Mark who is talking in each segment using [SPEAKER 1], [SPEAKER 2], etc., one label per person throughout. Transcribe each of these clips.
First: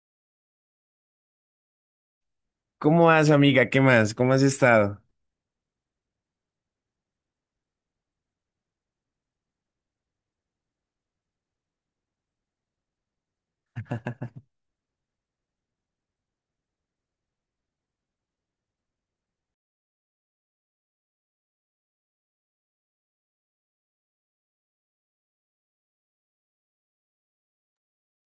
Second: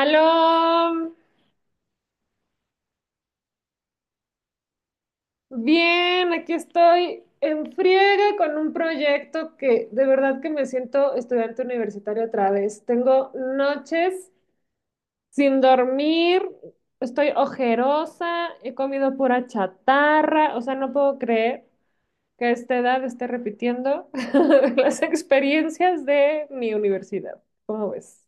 [SPEAKER 1] Aló,
[SPEAKER 2] ¿Cómo vas, amiga? ¿Qué más? ¿Cómo has estado?
[SPEAKER 1] bien, aquí estoy en friega con un proyecto que de verdad que me siento estudiante universitario otra vez. Tengo noches sin dormir, estoy ojerosa, he comido pura chatarra, o sea, no puedo creer que a esta edad esté repitiendo las experiencias de mi universidad. ¿Cómo ves?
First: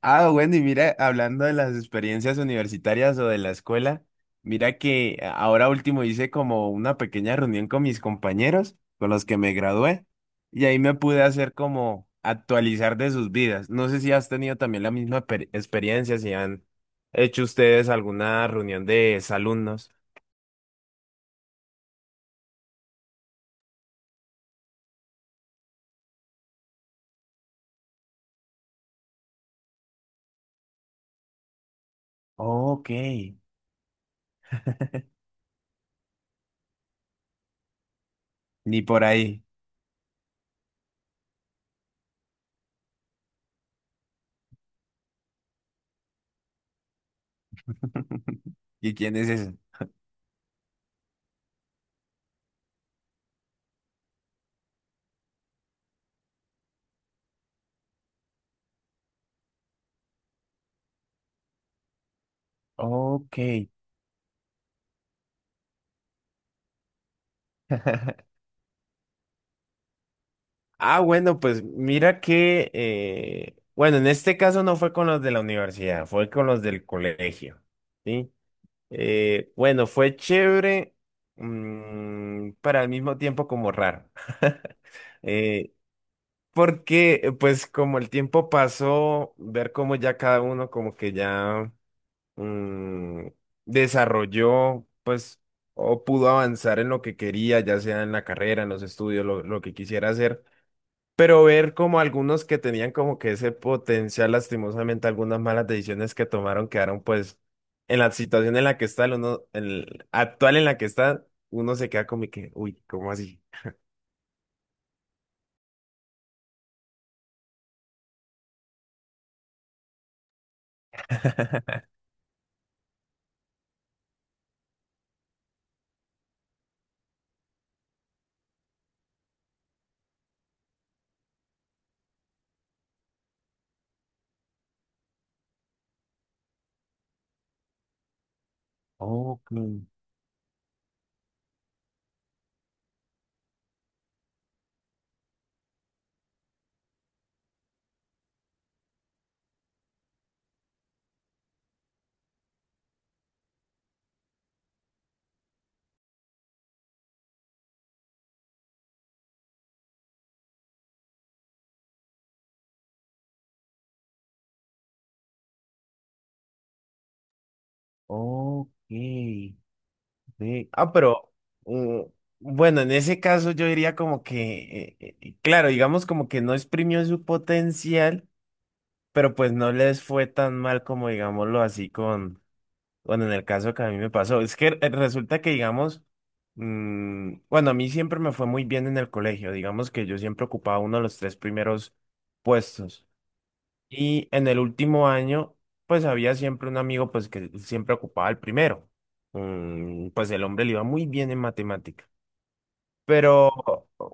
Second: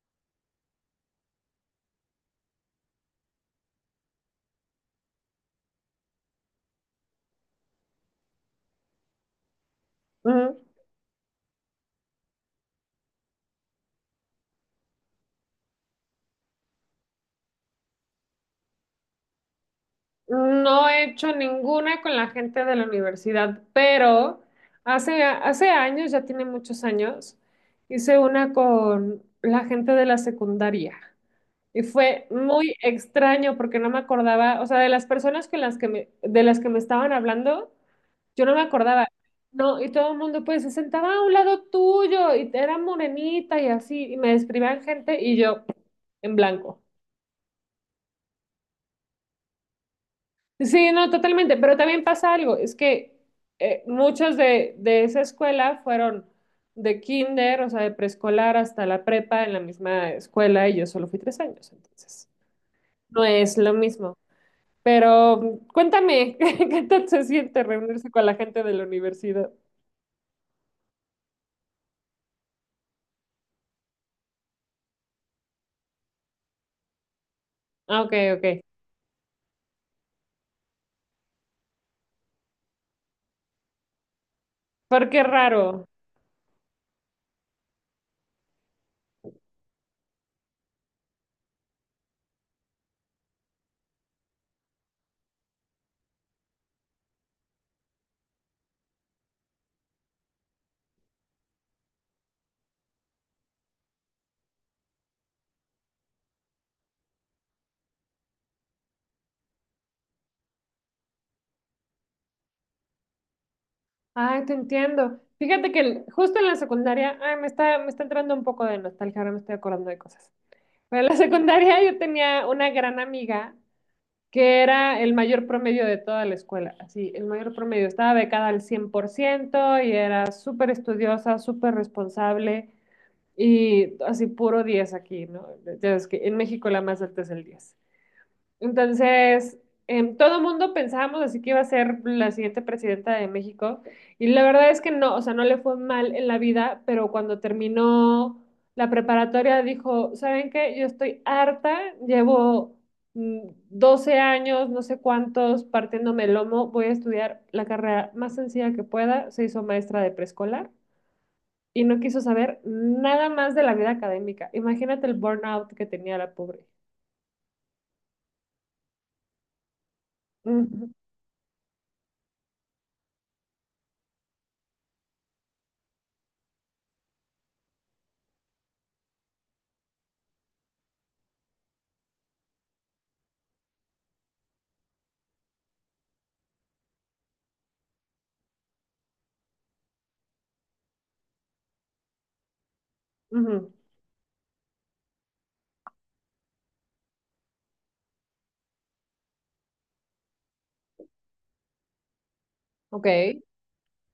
[SPEAKER 2] Ah, bueno, y mira, hablando de las experiencias universitarias o de la escuela, mira que ahora último hice como una pequeña reunión con mis compañeros, con los que me gradué, y ahí me pude hacer como actualizar de sus vidas. No sé si has tenido también la misma experiencia, si han hecho ustedes alguna reunión de exalumnos.
[SPEAKER 1] No he hecho ninguna con la gente de la universidad, pero hace años, ya tiene muchos años, hice una con la gente de la secundaria. Y fue muy
[SPEAKER 2] Ok,
[SPEAKER 1] extraño porque no me acordaba, o sea, de las personas con las que me, de las que me estaban hablando, yo no me
[SPEAKER 2] ni por
[SPEAKER 1] acordaba.
[SPEAKER 2] ahí.
[SPEAKER 1] No, y todo el mundo pues se sentaba a un lado tuyo y era morenita y así, y me describían gente y yo en blanco.
[SPEAKER 2] ¿Y quién es ese?
[SPEAKER 1] Sí, no, totalmente, pero también pasa algo, es que muchos de esa escuela fueron de kinder, o sea, de preescolar hasta la prepa en la misma escuela y yo solo fui tres años, entonces no
[SPEAKER 2] Ok.
[SPEAKER 1] es lo mismo. Pero cuéntame, ¿qué tal se siente reunirse con la gente de la universidad?
[SPEAKER 2] Ah, bueno, pues mira que, bueno, en este caso no fue con los de la universidad, fue con los del colegio,
[SPEAKER 1] Ah, ok,
[SPEAKER 2] ¿sí? Bueno, fue chévere, pero al mismo tiempo como raro.
[SPEAKER 1] porque
[SPEAKER 2] Eh,
[SPEAKER 1] raro.
[SPEAKER 2] porque, pues como el tiempo pasó, ver cómo ya cada uno como que ya mm, desarrolló, pues, o pudo avanzar en lo que quería, ya sea en la carrera, en los estudios, lo que quisiera hacer. Pero ver como algunos que tenían como que ese potencial, lastimosamente, algunas malas decisiones que tomaron quedaron pues en la situación en la que está, el uno, el actual en la que está, uno se queda como que, uy, ¿cómo así?
[SPEAKER 1] Ay, te entiendo. Fíjate que justo en la secundaria, ay, me está entrando un poco de nostalgia, ahora me estoy acordando de cosas. Pero en la secundaria yo tenía una gran amiga que era el mayor promedio de toda la escuela, así, el mayor promedio. Estaba becada al 100% y era súper estudiosa, súper responsable y así puro 10 aquí, ¿no? Ya ves que en México la más alta es el 10.
[SPEAKER 2] Ok,
[SPEAKER 1] Entonces, todo mundo pensábamos así que iba a ser la siguiente presidenta de México y la verdad es que no, o sea, no le fue mal en la vida, pero cuando terminó la preparatoria dijo, ¿saben qué? Yo estoy harta, llevo 12 años, no sé cuántos, partiéndome el lomo, voy a estudiar la carrera más sencilla que pueda, se hizo maestra de preescolar. Y no quiso saber nada más de la vida académica. Imagínate el burnout que tenía la pobre.
[SPEAKER 2] ok. Ve,
[SPEAKER 1] Ujú,
[SPEAKER 2] ah, pero mm, bueno, en ese caso yo diría como que, claro, digamos como que no exprimió su potencial, pero pues no les fue tan mal como digámoslo así. Bueno, en el caso que a mí me pasó, es que resulta que, digamos, bueno, a mí siempre me fue muy bien en el colegio, digamos que yo siempre ocupaba uno de los tres primeros puestos.
[SPEAKER 1] ujú.
[SPEAKER 2] Y en el último año, pues había siempre un amigo, pues que siempre ocupaba el primero. Pues el hombre le iba muy bien en matemática.
[SPEAKER 1] Ok.
[SPEAKER 2] Pero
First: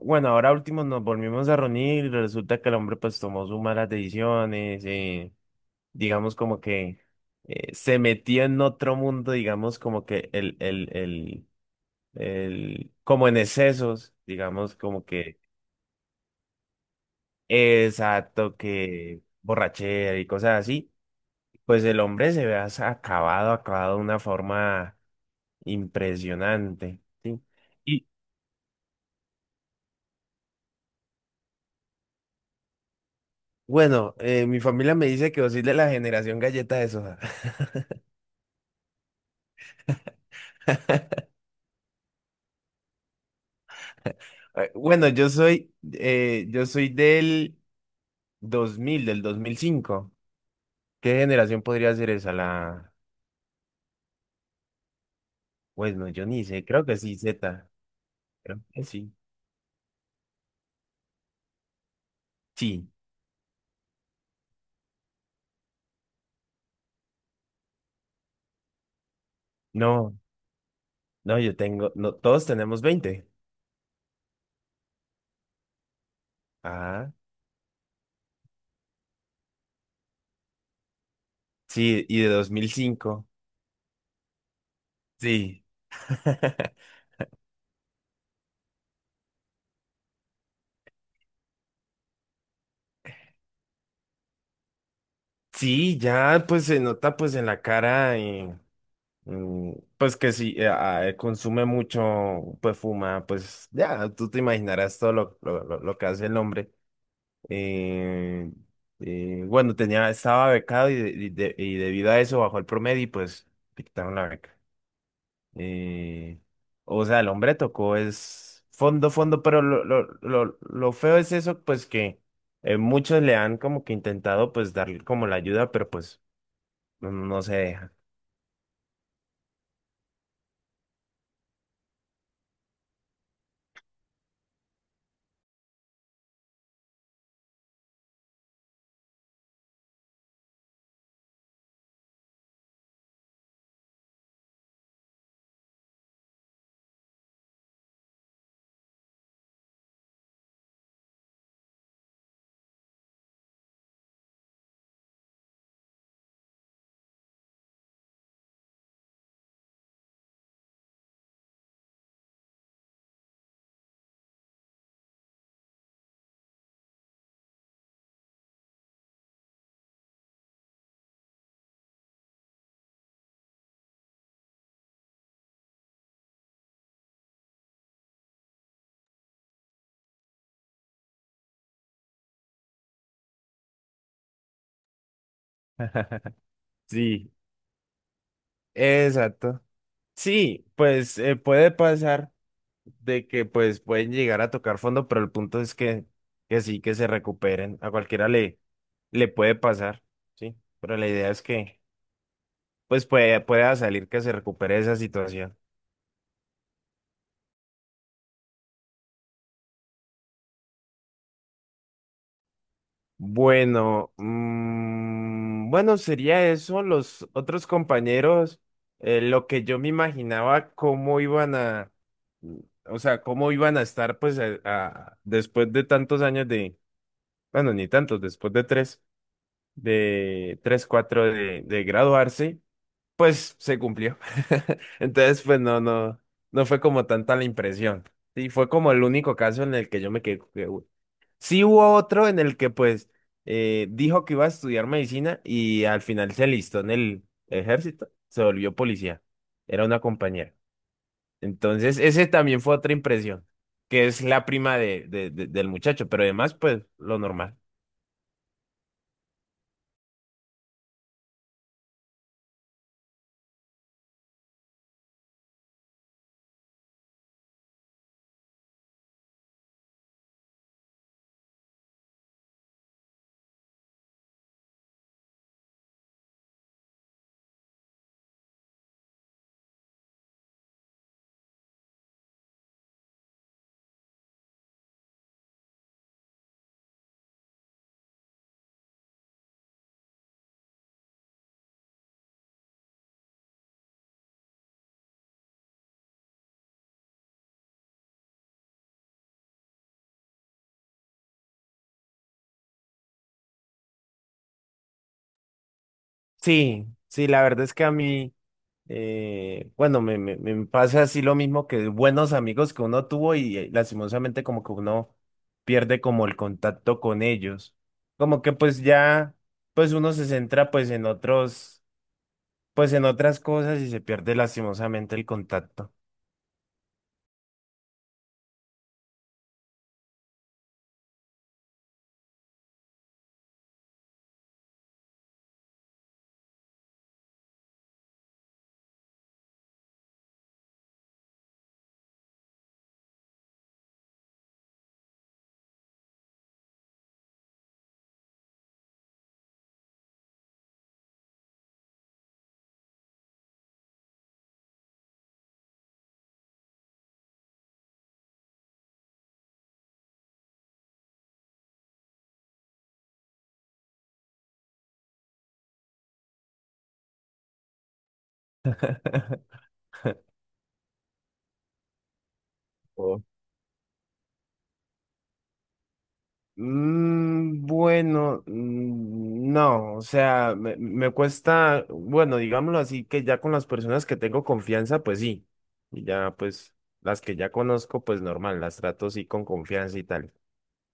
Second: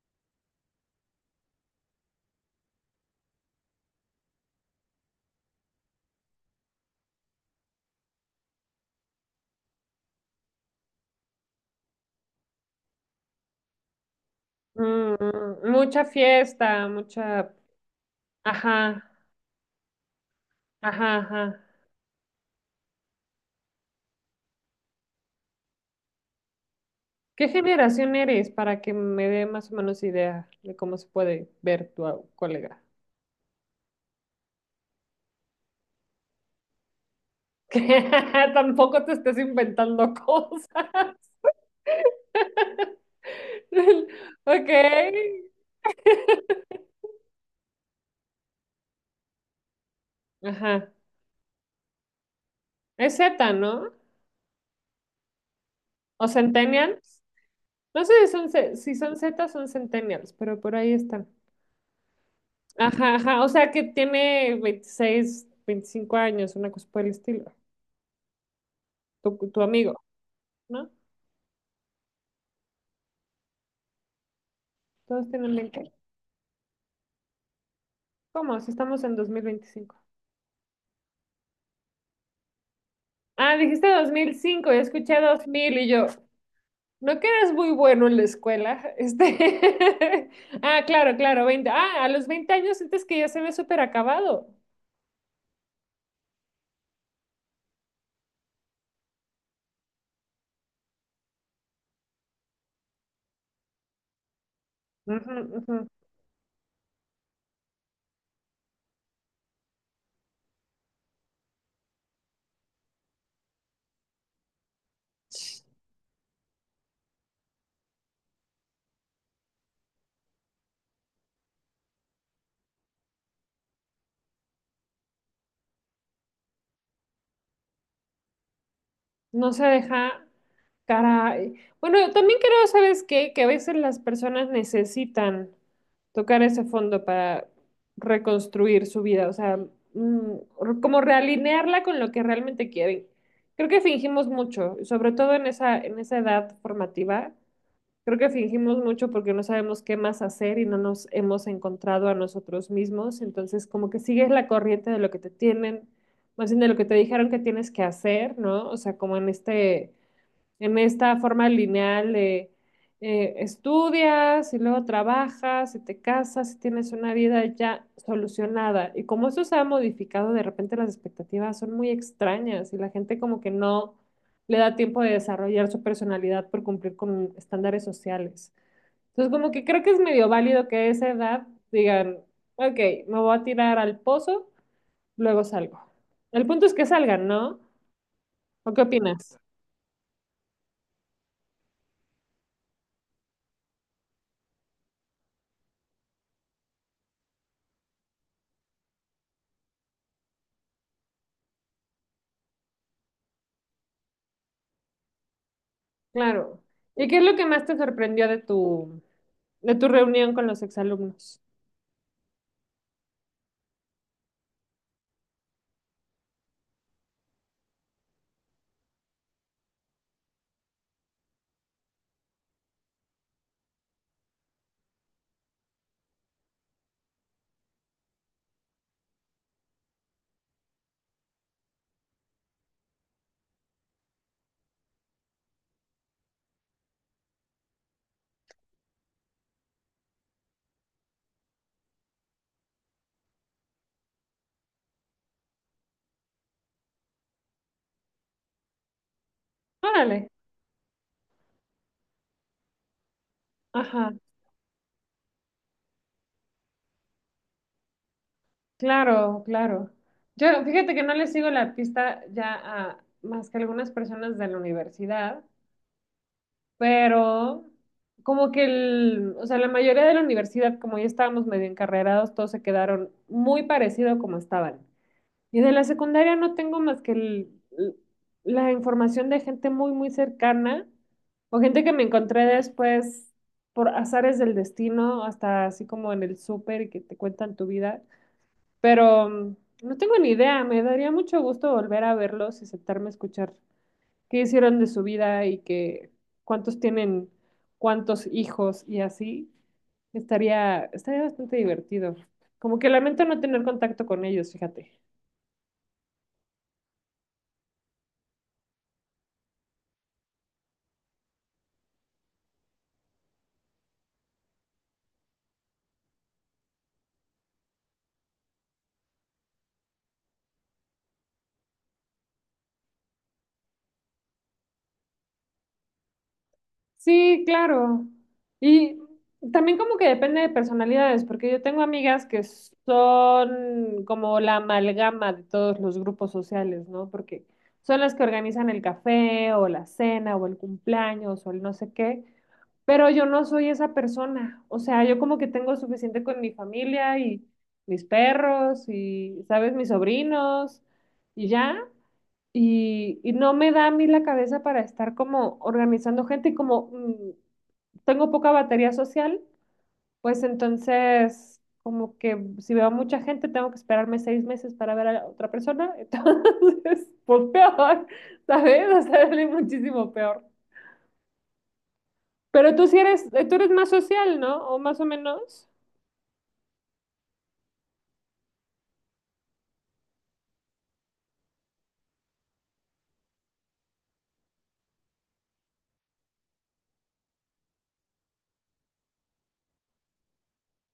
[SPEAKER 2] bueno, ahora último nos volvimos a reunir y resulta que el hombre pues tomó sus malas decisiones. Digamos, como que se metió en otro mundo, digamos, como que como en excesos, digamos, como que.
[SPEAKER 1] Mm, mucha fiesta, mucha...
[SPEAKER 2] Exacto,
[SPEAKER 1] Ajá,
[SPEAKER 2] que borrachera y cosas así,
[SPEAKER 1] ajá, ajá.
[SPEAKER 2] pues el hombre se ve acabado, acabado de una forma impresionante, ¿sí?
[SPEAKER 1] ¿Qué
[SPEAKER 2] Y
[SPEAKER 1] generación eres para que me dé más o menos idea de cómo se puede ver tu colega?
[SPEAKER 2] bueno, mi familia me dice que vos sois de la generación galleta de soda.
[SPEAKER 1] Que tampoco te estés inventando cosas. Ok.
[SPEAKER 2] Bueno, yo soy del 2005.
[SPEAKER 1] Ajá.
[SPEAKER 2] ¿Qué generación podría ser esa? La,
[SPEAKER 1] Es Z, ¿no?
[SPEAKER 2] pues no, yo
[SPEAKER 1] ¿O
[SPEAKER 2] ni sé, creo que sí,
[SPEAKER 1] Centennials?
[SPEAKER 2] Z,
[SPEAKER 1] No sé si son,
[SPEAKER 2] creo que
[SPEAKER 1] si
[SPEAKER 2] sí.
[SPEAKER 1] son Z, son Centennials, pero por ahí están.
[SPEAKER 2] Sí,
[SPEAKER 1] Ajá, ajá. O sea que tiene 26 25 años, una cosa por el estilo. Tu amigo.
[SPEAKER 2] no,
[SPEAKER 1] ¿No?
[SPEAKER 2] no, yo tengo, no, todos tenemos 20.
[SPEAKER 1] Todos tienen 20.
[SPEAKER 2] Ah,
[SPEAKER 1] ¿Cómo? Si estamos en dos mil veinticinco.
[SPEAKER 2] sí, y de 2005.
[SPEAKER 1] Ah, dijiste 2005, ya escuché dos
[SPEAKER 2] Sí.
[SPEAKER 1] mil y yo, ¿no que eres muy bueno en la escuela? Este... Ah, claro, claro, veinte. Ah, a los 20 años sientes que ya se ve súper acabado.
[SPEAKER 2] Sí, ya pues se nota pues en la cara y mm, pues que sí, consume mucho, pues fuma, pues ya, tú te imaginarás todo lo que hace el hombre. Eh, bueno, tenía, estaba becado y, y debido a eso bajó el promedio y pues le quitaron la beca. Eh, o sea, el hombre tocó es fondo, fondo, pero lo feo es eso, pues que muchos le han como que intentado pues darle como la ayuda, pero pues no, no se deja.
[SPEAKER 1] No se deja, caray. Bueno, yo también creo, ¿sabes qué? Que a veces las personas necesitan tocar ese fondo para reconstruir su vida, o sea, mm, como realinearla con lo que realmente quieren. Creo que fingimos mucho, sobre todo en en esa edad formativa. Creo que fingimos mucho porque no sabemos qué más hacer y no nos hemos encontrado a nosotros mismos. Entonces, como que sigues la corriente de lo que te tienen, más bien de lo que te dijeron que tienes que hacer, ¿no? O sea, como en en esta forma lineal de estudias y luego trabajas y te casas y tienes una vida ya solucionada. Y como eso se ha modificado, de repente las expectativas son muy extrañas y la gente como que no le da tiempo de desarrollar su personalidad por cumplir con estándares sociales. Entonces, como que creo que es medio válido que a esa edad digan, ok, me voy a tirar al pozo, luego salgo. El punto es que salgan,
[SPEAKER 2] Sí,
[SPEAKER 1] ¿no? ¿O qué opinas?
[SPEAKER 2] exacto. Sí, pues puede pasar. De que pues pueden llegar a tocar fondo, pero el punto es que sí, que se recuperen. A cualquiera le, puede pasar, ¿sí? Pero la idea es que pues pueda salir que se recupere esa situación.
[SPEAKER 1] Claro. ¿Y qué es lo que más te sorprendió de de tu reunión con los exalumnos?
[SPEAKER 2] Bueno, bueno, sería eso. Los otros compañeros, lo que yo me imaginaba cómo iban a, mm, o sea, cómo iban a estar pues después de tantos años de, bueno, ni tantos, después de tres. De 3 4 de, graduarse, pues se cumplió. Entonces, pues no, no, no fue como tanta la impresión. Sí, fue como el único caso en el que yo me quedé, que, "Uy". Sí hubo otro en el que pues dijo que iba a estudiar medicina y al final se alistó en el ejército, se volvió policía. Era una
[SPEAKER 1] Órale.
[SPEAKER 2] compañera. Entonces, ese también fue otra impresión, que
[SPEAKER 1] Ajá.
[SPEAKER 2] es la prima de, del muchacho, pero además, pues lo normal.
[SPEAKER 1] Claro, claro. Yo, fíjate que no le sigo la pista ya a más que algunas personas de la universidad, pero como que o sea, la mayoría de la universidad, como ya estábamos medio encarrerados, todos se quedaron muy parecido como estaban. Y de la secundaria no tengo más que l- la información de gente muy cercana o gente que me encontré después por azares del destino, hasta así como en el súper y que te cuentan tu vida. Pero no tengo ni idea, me daría mucho gusto volver a verlos y sentarme a escuchar qué hicieron de su vida y que cuántos tienen, cuántos hijos y así. Estaría bastante divertido. Como que lamento no tener contacto con ellos, fíjate.
[SPEAKER 2] Sí, sí, la verdad es que a mí, bueno, me pasa así lo mismo que buenos amigos que uno tuvo y lastimosamente como que uno pierde como el contacto con ellos. Como que pues ya, pues uno se centra pues en otros, pues en otras cosas y se pierde lastimosamente el contacto.
[SPEAKER 1] Sí, claro. Y también como que depende de personalidades, porque yo tengo amigas que son como la amalgama de todos los grupos sociales, ¿no? Porque son las que organizan el café o la cena o el cumpleaños o el no sé qué, pero yo no soy esa persona. O sea, yo como que tengo suficiente con mi familia y mis perros y, ¿sabes? Mis sobrinos y ya. Y no me da a mí la cabeza para estar como organizando gente y como tengo poca batería social, pues entonces como que si veo a mucha gente tengo que esperarme seis meses para ver a la otra persona, entonces pues peor, ¿sabes? O sea, es muchísimo peor. Pero tú eres más social, ¿no? O más o menos.
[SPEAKER 2] Bueno, no, o sea, me cuesta, bueno, digámoslo así, que ya con las personas que tengo confianza, pues sí, y ya pues las que ya conozco, pues normal, las trato sí con confianza y tal,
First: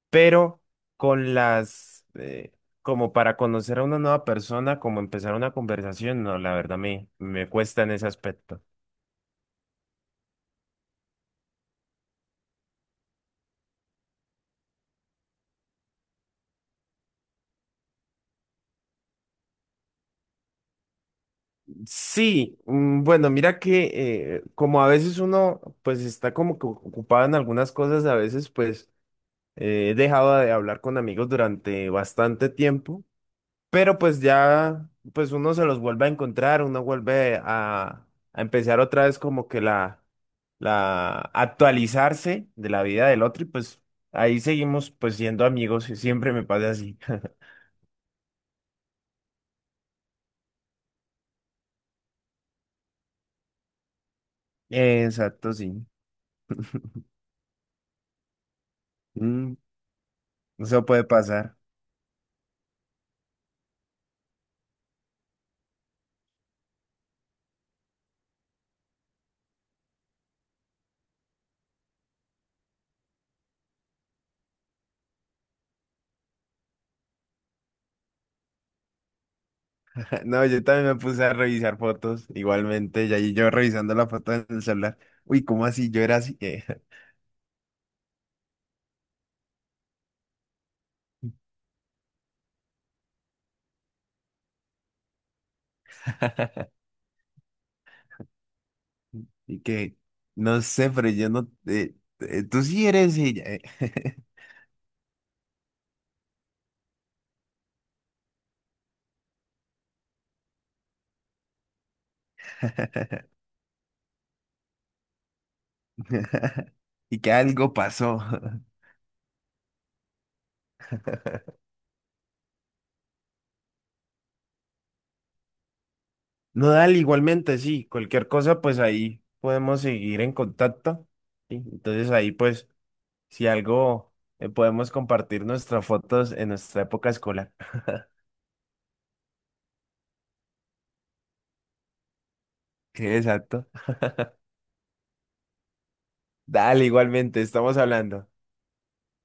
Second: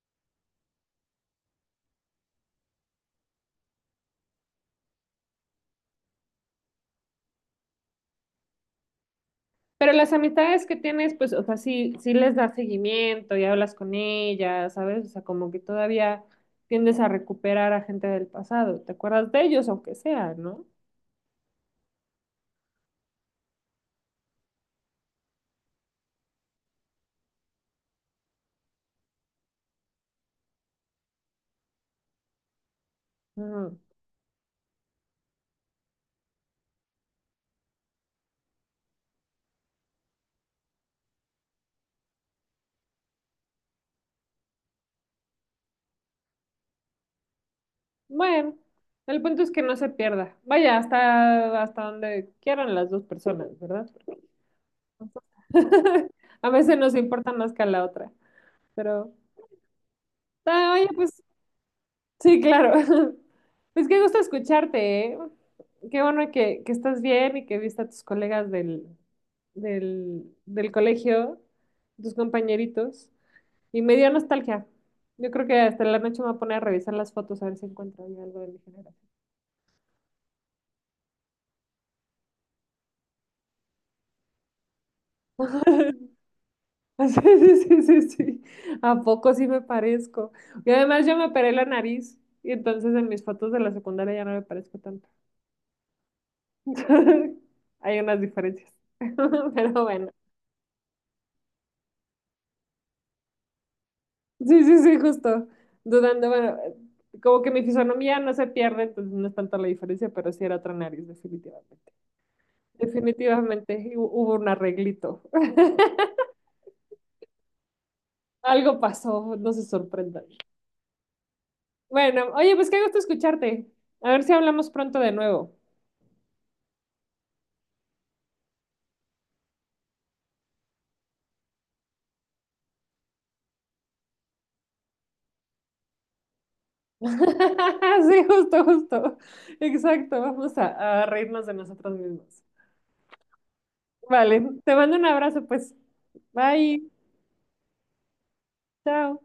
[SPEAKER 2] pero con las, como para conocer a una nueva persona, como empezar una conversación, no, la verdad me cuesta en ese aspecto.
[SPEAKER 1] Pero las amistades que tienes, pues, o sea, sí les das seguimiento y hablas con ellas, ¿sabes? O sea, como que todavía tiendes a recuperar a gente del pasado. ¿Te acuerdas de ellos, aunque sea, no?
[SPEAKER 2] Sí, bueno, mira que como a veces uno pues está como que ocupado en algunas cosas, a veces pues he dejado de hablar con amigos durante bastante tiempo,
[SPEAKER 1] Ujú.
[SPEAKER 2] pero pues ya, pues uno se los vuelve a encontrar, uno vuelve a empezar otra vez como que la actualizarse de la vida del otro y pues ahí seguimos pues siendo amigos y siempre me pasa así.
[SPEAKER 1] Bueno, el punto es que no se pierda. Vaya, hasta donde quieran las dos personas, ¿verdad?
[SPEAKER 2] Exacto, sí.
[SPEAKER 1] A veces nos importa más que a la otra. Pero,
[SPEAKER 2] Mm,
[SPEAKER 1] ah,
[SPEAKER 2] eso
[SPEAKER 1] oye,
[SPEAKER 2] puede
[SPEAKER 1] pues
[SPEAKER 2] pasar.
[SPEAKER 1] sí, claro. Pues qué gusto escucharte, ¿eh? Qué bueno que estás bien y que viste a tus colegas del colegio, tus compañeritos. Y me dio nostalgia. Yo creo que hasta la noche me voy a poner a revisar las fotos a ver si encuentro ahí algo de mi generación.
[SPEAKER 2] No, yo también me puse a revisar fotos igualmente y ahí yo revisando la foto en el celular. Uy, ¿cómo así? Yo era así.
[SPEAKER 1] Sí, sí, sí, sí, sí. ¿A poco sí me parezco? Y además yo me operé la nariz y entonces en mis fotos de la secundaria ya no me parezco tanto. Hay unas diferencias.
[SPEAKER 2] Y
[SPEAKER 1] Pero
[SPEAKER 2] que,
[SPEAKER 1] bueno.
[SPEAKER 2] no sé, pero yo no, tú sí eres ella.
[SPEAKER 1] Sí, sí, sí, justo. Dudando, bueno, como que mi fisonomía no se pierde, entonces no es tanta la diferencia, pero sí era otra nariz, definitivamente. Definitivamente hubo un arreglito.
[SPEAKER 2] Y que algo pasó.
[SPEAKER 1] Algo pasó, no se sorprendan. Bueno, oye, pues qué gusto escucharte. A ver si hablamos pronto de nuevo.
[SPEAKER 2] No, dale, igualmente, sí. Cualquier cosa, pues ahí podemos seguir en contacto. ¿Sí? Entonces ahí, pues, si algo, podemos compartir nuestras fotos en nuestra época escolar.
[SPEAKER 1] Sí, justo, justo. Exacto, vamos a reírnos de nosotros mismos.
[SPEAKER 2] Exacto.
[SPEAKER 1] Vale, te mando un abrazo, pues. Bye,
[SPEAKER 2] Dale, igualmente, estamos hablando.
[SPEAKER 1] chao.